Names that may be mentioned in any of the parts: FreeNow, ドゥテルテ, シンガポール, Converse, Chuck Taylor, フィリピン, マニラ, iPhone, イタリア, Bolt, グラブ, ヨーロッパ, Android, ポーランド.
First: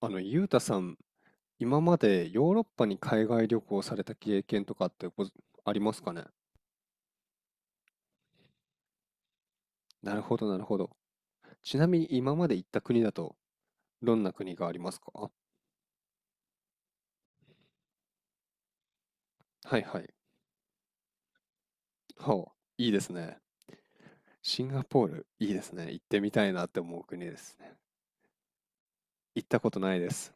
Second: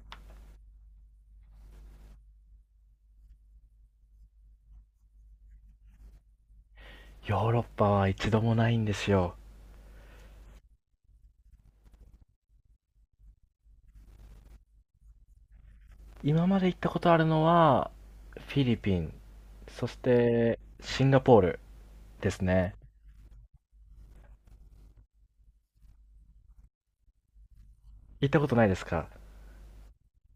ゆうたさん、今までヨーロッパに海外旅行された経験とかってありますかね？ヨーロッパは一度もないんですよ。なるほど、なるほど。ちなみに今まで行った国だと、どんな国がありますか？今まで行ったことあるのは、フィリピン、はいそしはい。てシンガポールですほね。う、いいですね。シンガポール、いいですね。行ってみたいなって思う国ですね。行ったことないですか？行ったことないです。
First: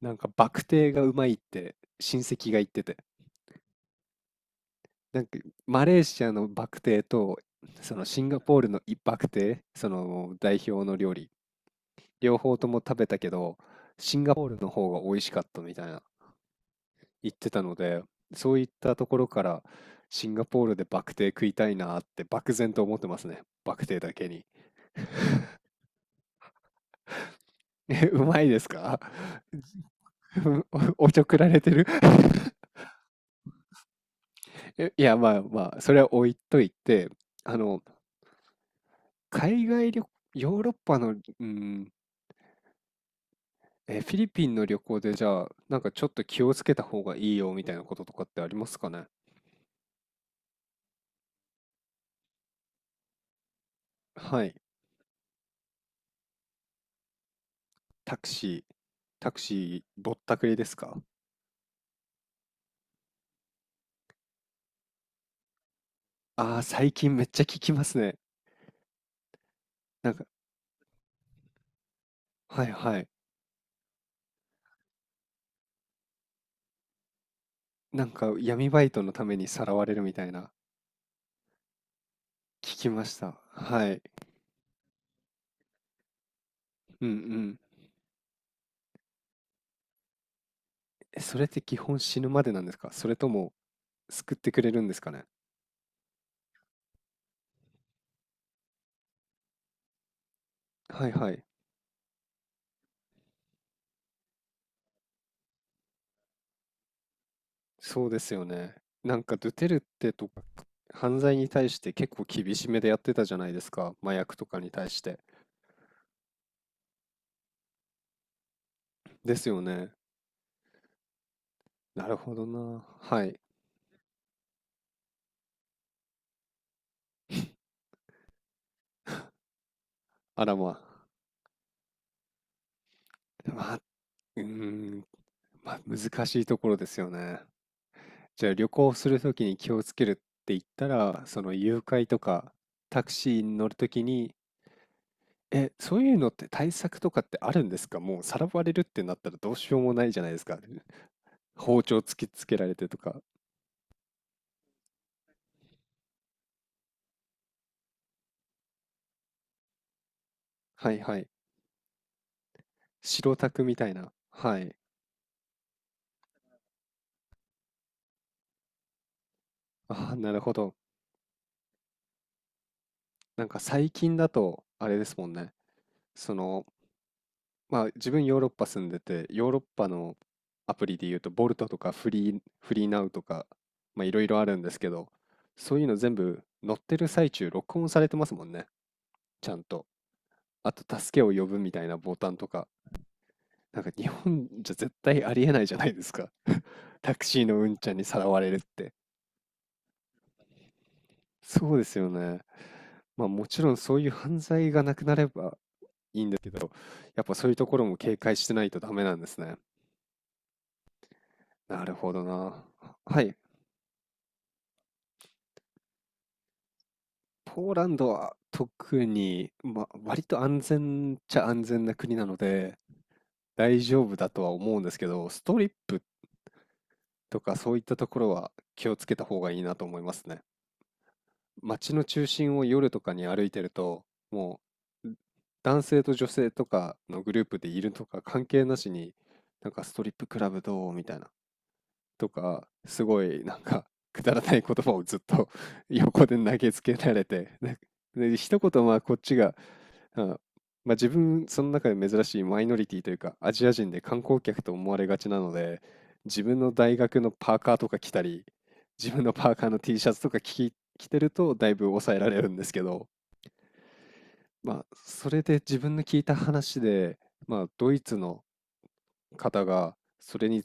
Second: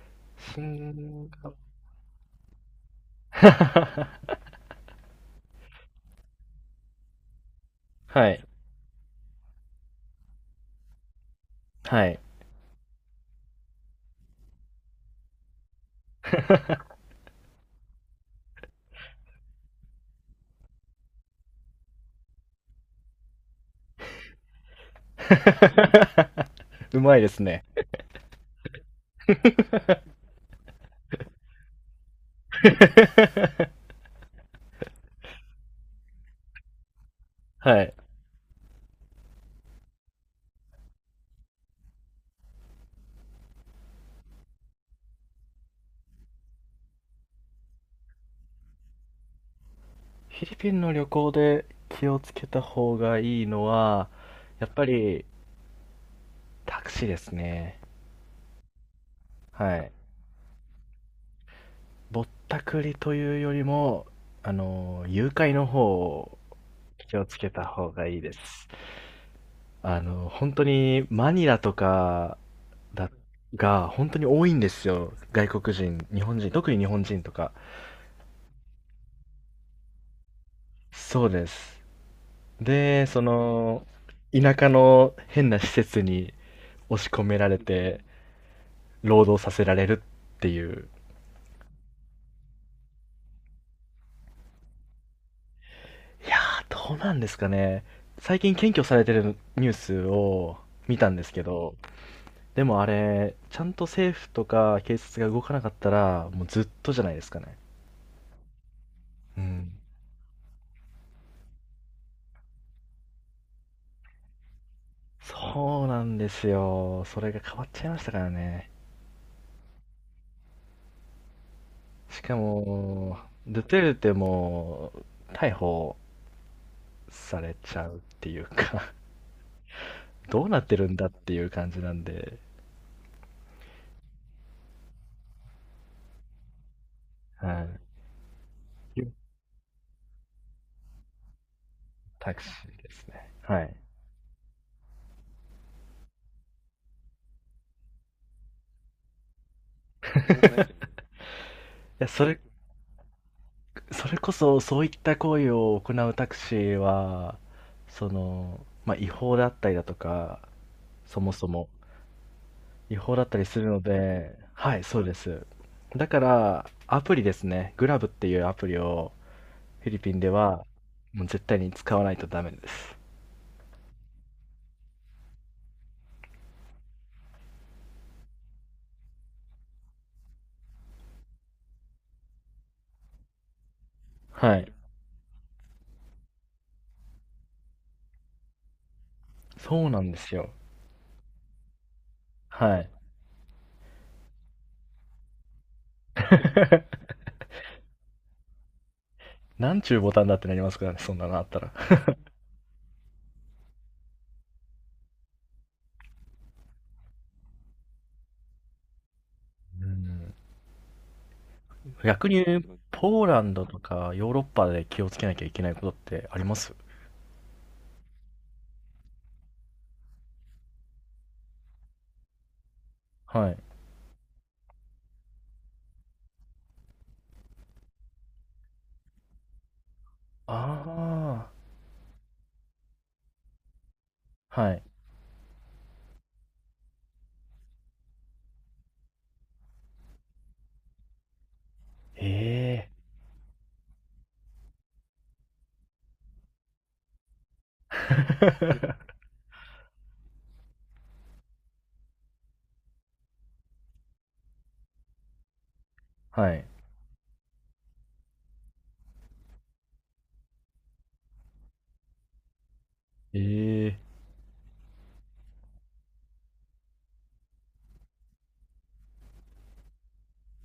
なんか、バシクテーがうまンいっガ て、親戚が言ってて。なんか、マレーシアのバクテーと、そのシンはガい、ポールのバクテー、その代表の料理、はい。両方とも食べたけど、シンガポールの方が美味しかったみたいな言ってたので、そういったところからシンガポールでバクテー食いたいなって漠然と思ってますね。バクテーだけに。うまいですね。え、うまいですか？ おちょくられてる いや、まあまあ、それは置いといて、あはの、い。海外旅、ヨーロッパの、フィリピンの旅行でじゃあ、なんかちょっと気をつけた方がいいよみたいなこととかってありますかね？フィリピンの旅行で気をつけた方がいいのは、はい。やっぱりタクシーですね。タクシー、タクはシーい。ぼったくりですか？ぼったくりというよりも、誘拐の方をああー、最近気めをっつちゃけ聞たきま方すがね。いいです。なんか、本当にマニラとかはいはい。だ、が本当に多いんですよ。外国人、日本人、特に日本人とか。なんか闇バイトのためにさらわれるみたいな、そうです。聞きまで、した。はい。田舎の変な施設に押うしんう込めらん。れて、労働させられるっていう。それって基本死ぬまでなんですか？それとも救ってくれるんですかね？いやー、どうなんですかね。最近検挙されてるニュースを見はたいんではすい。けど、でもあれ、ちゃんと政府とか警察が動かなかったら、もうずっとじゃないですかね。そうですよね。なんかうドゥテん。ルテとか犯罪に対して結構厳しめでやってたじゃないですか。麻薬とかに対して。そうなんですよ。それが変わっちゃいましたからね。ですよね。なるしほかどな。も、はい。ドゥテルテも逮捕されちゃうっていうか あどうらなっまてるあ。んだっていう感じなんで、まあ、うーん、まあ、難しいところですよね。はい。じゃあ旅行するときに気をつけるって言ったら、その誘拐とタクシかーでタすクね。シーには乗るい。ときに、そういうのって対策とかってあるんですか？もうさらわれるってなったらどうしようもないじゃないですか。い包丁や、突そきれ、つけられてとか。それこそそういった行為を行うタクシーは、その、まあ、違法だったりだとか、はいはそい。もそも、違法だっ白たりタすクるみのたいな。で、はい。はい、そうです。だから、アプリですね。グラブっていうアプリをフィリあピあ、ンでなるほは、ど。もう絶対に使わないとダメです。なんか最近だと、あれですもんね。その、まあ自分ヨーロッパ住んでて、ヨーロッパのアプリで言うと、ボルトとかフリーナウとか、まあいろいろあるはんでい。すけど、そういうの全部乗ってる最中録音されてますもんね。ちゃんと。そうなんですよ。あと助けを呼ぶみたいなボタンとか、はい。なんか日本じゃ絶対ありえないじゃないですか。タ クシーのうんちゃんにさらわれるって。なんちゅうボタンだってなりますからね、そんなのあったら。そうですよね。まあもちろんそういう犯罪がなくなれば、やっぱそういうところも警戒してないとダメなんですね。うん。なるほど逆に、な。はポーい。ランドとかヨーロッパで気をつけなきゃいけないことってあります？ポーランドは特に、まあ、割と安全っちゃ安全な国なので、はい。大丈夫だとは思うんですけど、ストリップとかそういったところは気をつけた方がいいなと思いますね。あ街の中心を夜とかに歩いてると、もあ、はい。う、男性と女性とかのグループでいるとか関係なしに、なんかストリップクラブどうみたいな、えとか、え すごいなんか、くだらない言葉をずっと 横で投げつけられて、で一言まあこっ ちが、あまあ、自分、その中で珍しいマイノリティというか、アジア人で観光客と思われがちなので、自は分い。の大学のパーカーとか着たり、自分のパーカーの T シャツとか着てると、だいぶ抑えられるんですけど、ええまあ、それで自分の聞いた話で、まあ、ドイツの方がそれに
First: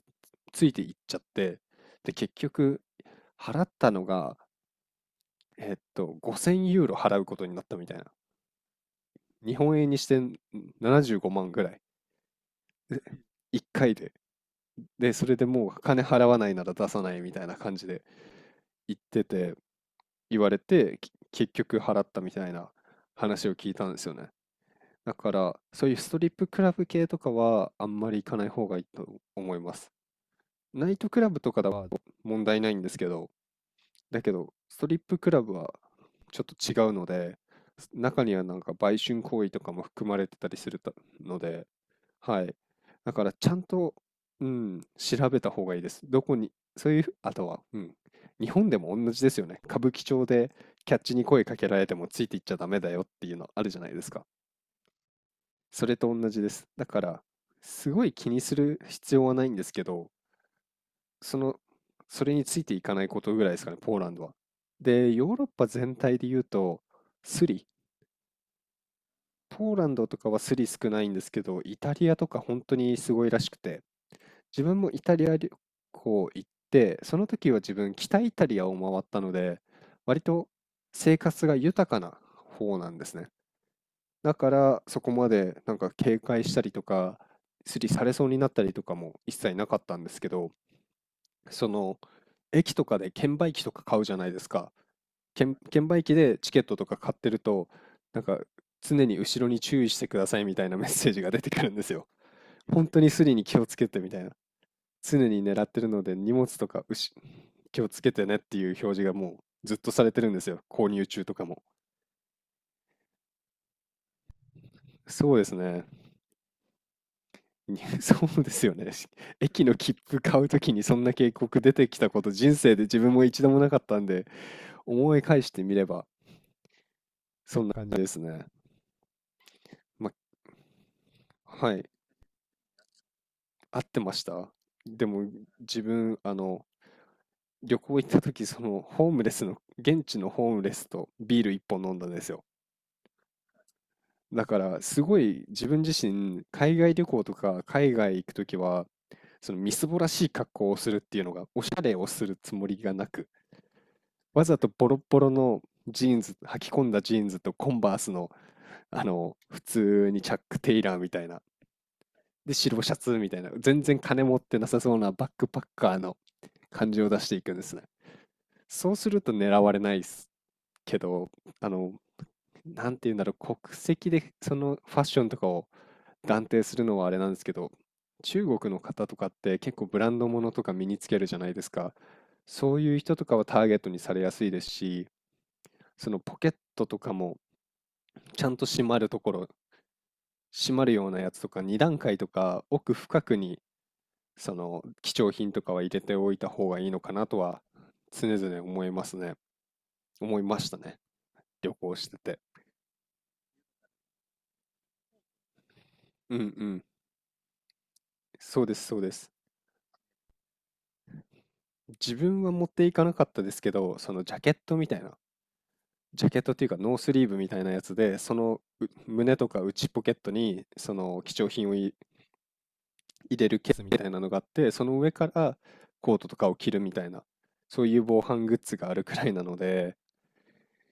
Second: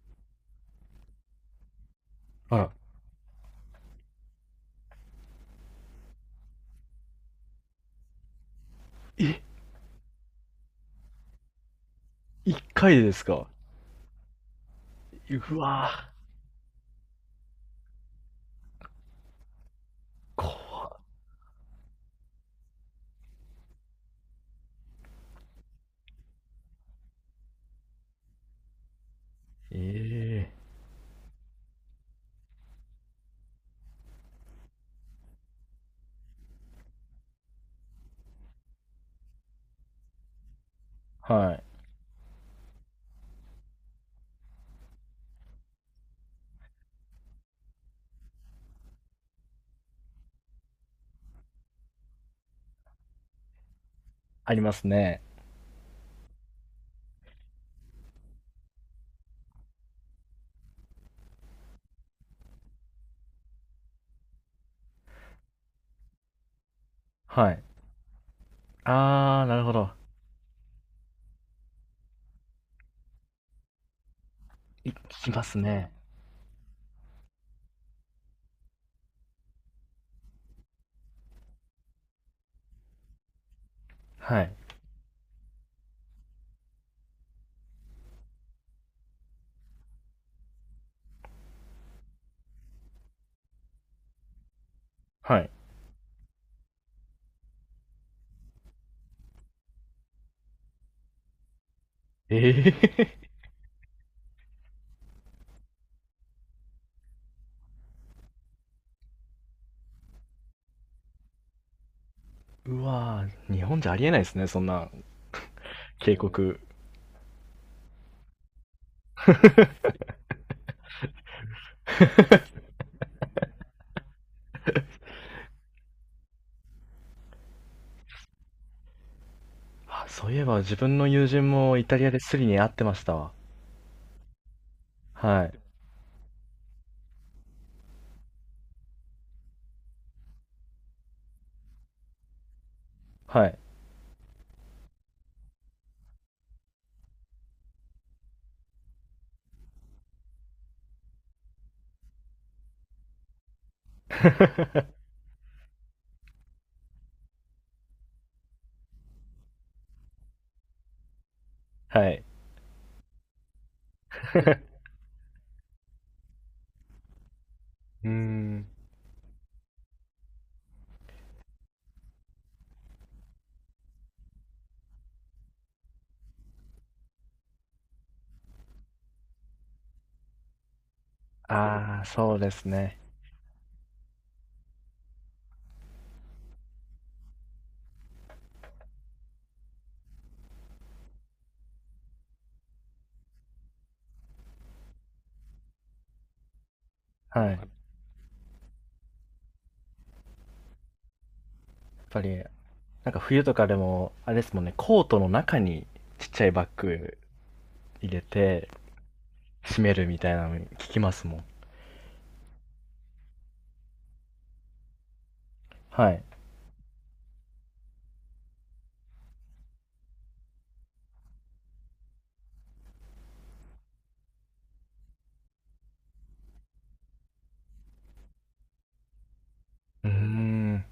ついていっちゃって、で、結あら、局払ったのが、5000ユーロ払うことになったみたいな。え、日本円にしてななじゅうごまん75万ぐらい。一回ででですか？1回で。で、それうでもう金わ払わないなら出さないみたいな感じで言ってて、ー言わ怖れて、っ結局払ったみたいな話を聞いたんですよね。だから、そういうストリップクラブ系とかはあんまり行かない方がいいと思います。ええナイトクラブとかだは問題ないんですけど、だけど、ストリップクラブはちょっと違うので、中にはなんか売春行為とかも含まれてたりするたのはで、い。はい。だからちゃんと、うん、調べた方がいいです。どこに、そういうあとは、うん、日本でも同じですよね。歌舞伎町でキャッチに声かけられてもついていっちゃダメだよっていうのあるじゃないですか。ありますね。それと同じです。だから、すごい気にする必要はないんですけど、その、それについていかないことぐらいですかね、ポーランドは。で、ヨーロッパ全体で言うと、スはい。リ、あー、なるポほーラど。ンドとかはスリ少ないんですけど、イタリアとか本当にすごいらしくて、自分もいイタ聞リきアま旅すね。行行って、その時は自分、北イタリアを回ったので、割と生活が豊かな方なんですね。だはかい。ら、そこまでなんか警戒したりとか、スリされそうになったりとかも一切なかったんですけど、その駅とかで券売機とか買うじゃないですか。はい。券売機でチケットとか買ってると、なんか常に後ろに注意してくださいみたいなメッセージが出てくるんですよ。え本当にえ スリに気をつけてみたいな。常に狙ってるので荷物とか気をつけてねっていう表示がもうずっとされてるんですよ。購入中とかも。うわー日本じゃありえないですね、そんなそうですね。警告。そうですよね。駅の 切符買うときにそんな警告出てきたこと人生で自分も一度もなかったんで、思い返してみればそんな感じですね。あ、ま、そういえば自分の友人はもイい、タリアでスリに会ってましたわ。合ってました。でも、はい。自分、旅行行った時、その、ホームレスの、現地のホームレスとビール一本飲んだんですよ。はい。だから、すごい自分自身、海外旅行とか海外行く時は、そのみすぼらしい格好をするっていうのが、おしゃれをするつもりがなく、わざとボロッ ボロのジーンズ、履き込んだジーンズとコンバースの、普通にチャック・テイラーみたいな、はい。で、白シャツみたいな、全然金持ってなさ そうなバックパッカーの感じを出していくんですね。うーん。そうすると狙われないですけど、あの、なんて言うんだろう、国籍でそのファッションとかを断定するのはあれなんですけど、中国の方とかって結構ブランド物とか身につけるじゃないですか。あー、そうですそういうね。人とかはターゲットにされやすいですし、そのポケットとかもちゃんと閉まるところ、閉まるようなやつとか2段階とか奥深くにその貴重品とかは入れておいた方がいいのかなとはい。やはっ常々思いますね。思いましたね。旅行してぱり、て。なんか冬とかでも、あれですもんね、コートの中にちっうんちうゃいバッん。グ入れそうて、です、そうです。閉めるみたいなの聞きますもん。自分は持っていかなかったですけど、そのジャケットみたいな、はい。ジャケットっていうかノースリーブみたいなやつで、そのう胸とか内ポケットにその貴重品を入れるケースみたいなのがあって、その上からコートとかを着るみたいな、そういう防犯グッズがあるくらいなので、うーん。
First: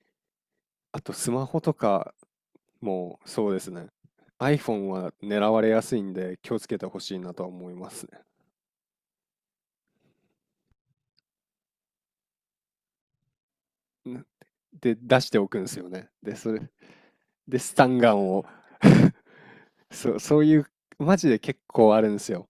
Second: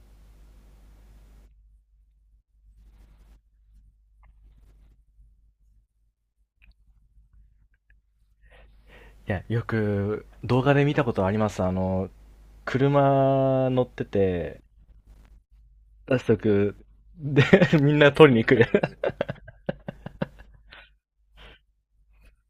あとスマホとかもうそうですね。iPhone は狙われやすいんで気をつけてほしいなとは思いますいや、よく動画で見たことあります。車乗ってね。んて、で、出しておくんですよね。出しで、とそれ、く。で、で、ス タみンんガなン取りにを 来る。そう、そういう、マジで結構あるんですよ。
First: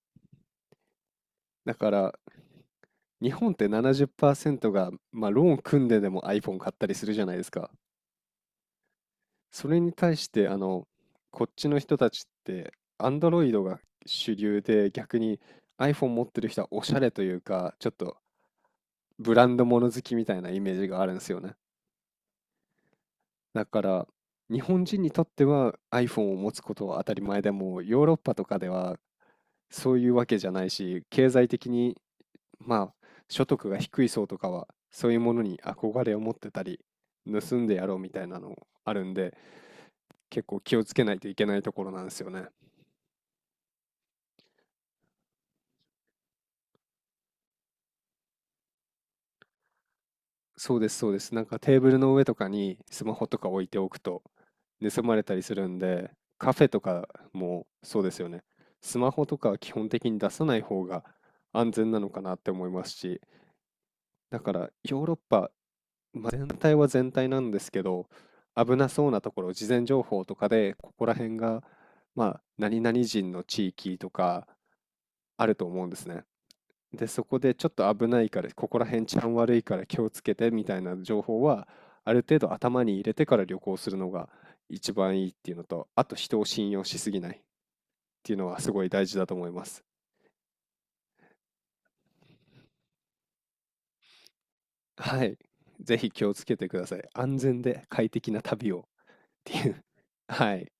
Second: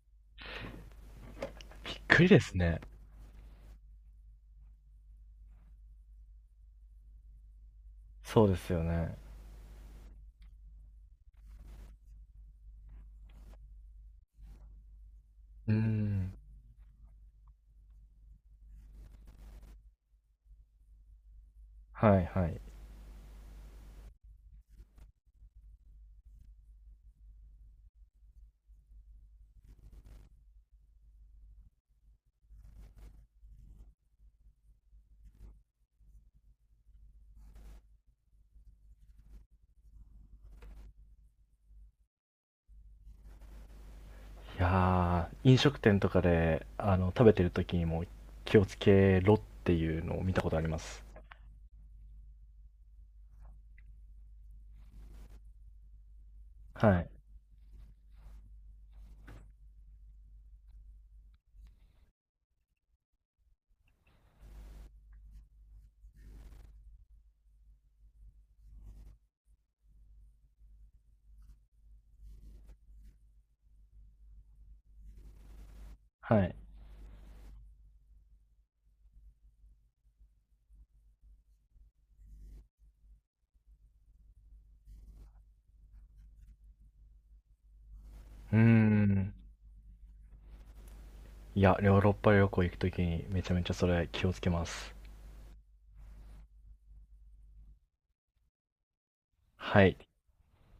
だ かびっら、くりですね。日本って70%が、まあ、ローン組んででも iPhone 買ったりするじゃないですか。そうですよね。それに対して、こっちの人たちって、Android が主流で、逆に うー iPhone 持っん。てる人はおしゃれというか、ちょっとブランド物好きみたいなイメージがあるんですよね。はいはい。いだから、日本人にとっては iPhone を持つことは当たり前でも、ヨーロッパとかではそういうわけじゃないし、経済的に、まあ、所得が低い層とかは、そういうものに憧れを持ってたり、盗んでやろうみたいなのあるんで、結構気をつけないといけないところなんですよね。やー、飲食店とかで、食べてる時にも気をつけろっていうのを見たことありそまうです、す。そうです。なんかテーブルの上とかにスマホとか置いておくと盗まれたりするんで、カフェとはかい。もそうですよね。スマホとかは基本的に出さない方が安全なのかなって思いますし、だからヨーロッパ、まあ、全体は全体なんですけど、危なそうなところ、事前情報とかで、ここら辺が、まあ、何々人の地域とかあると思うんですね。はい。で、そこでちょっと危ないから、ここら辺治安悪いから気をつけてみたいな情報は、ある程度頭に入れてから旅行するのが一番いいっていうのと、あと人を信用しすぎないっていうのうーはすごい大事だん。と思います。いや、ヨーロッパ旅行行くときにめちゃめちゃそれ気をつけます。はい。ぜひ気をつけてください。安全で快適な旅をっていう。はい。はい。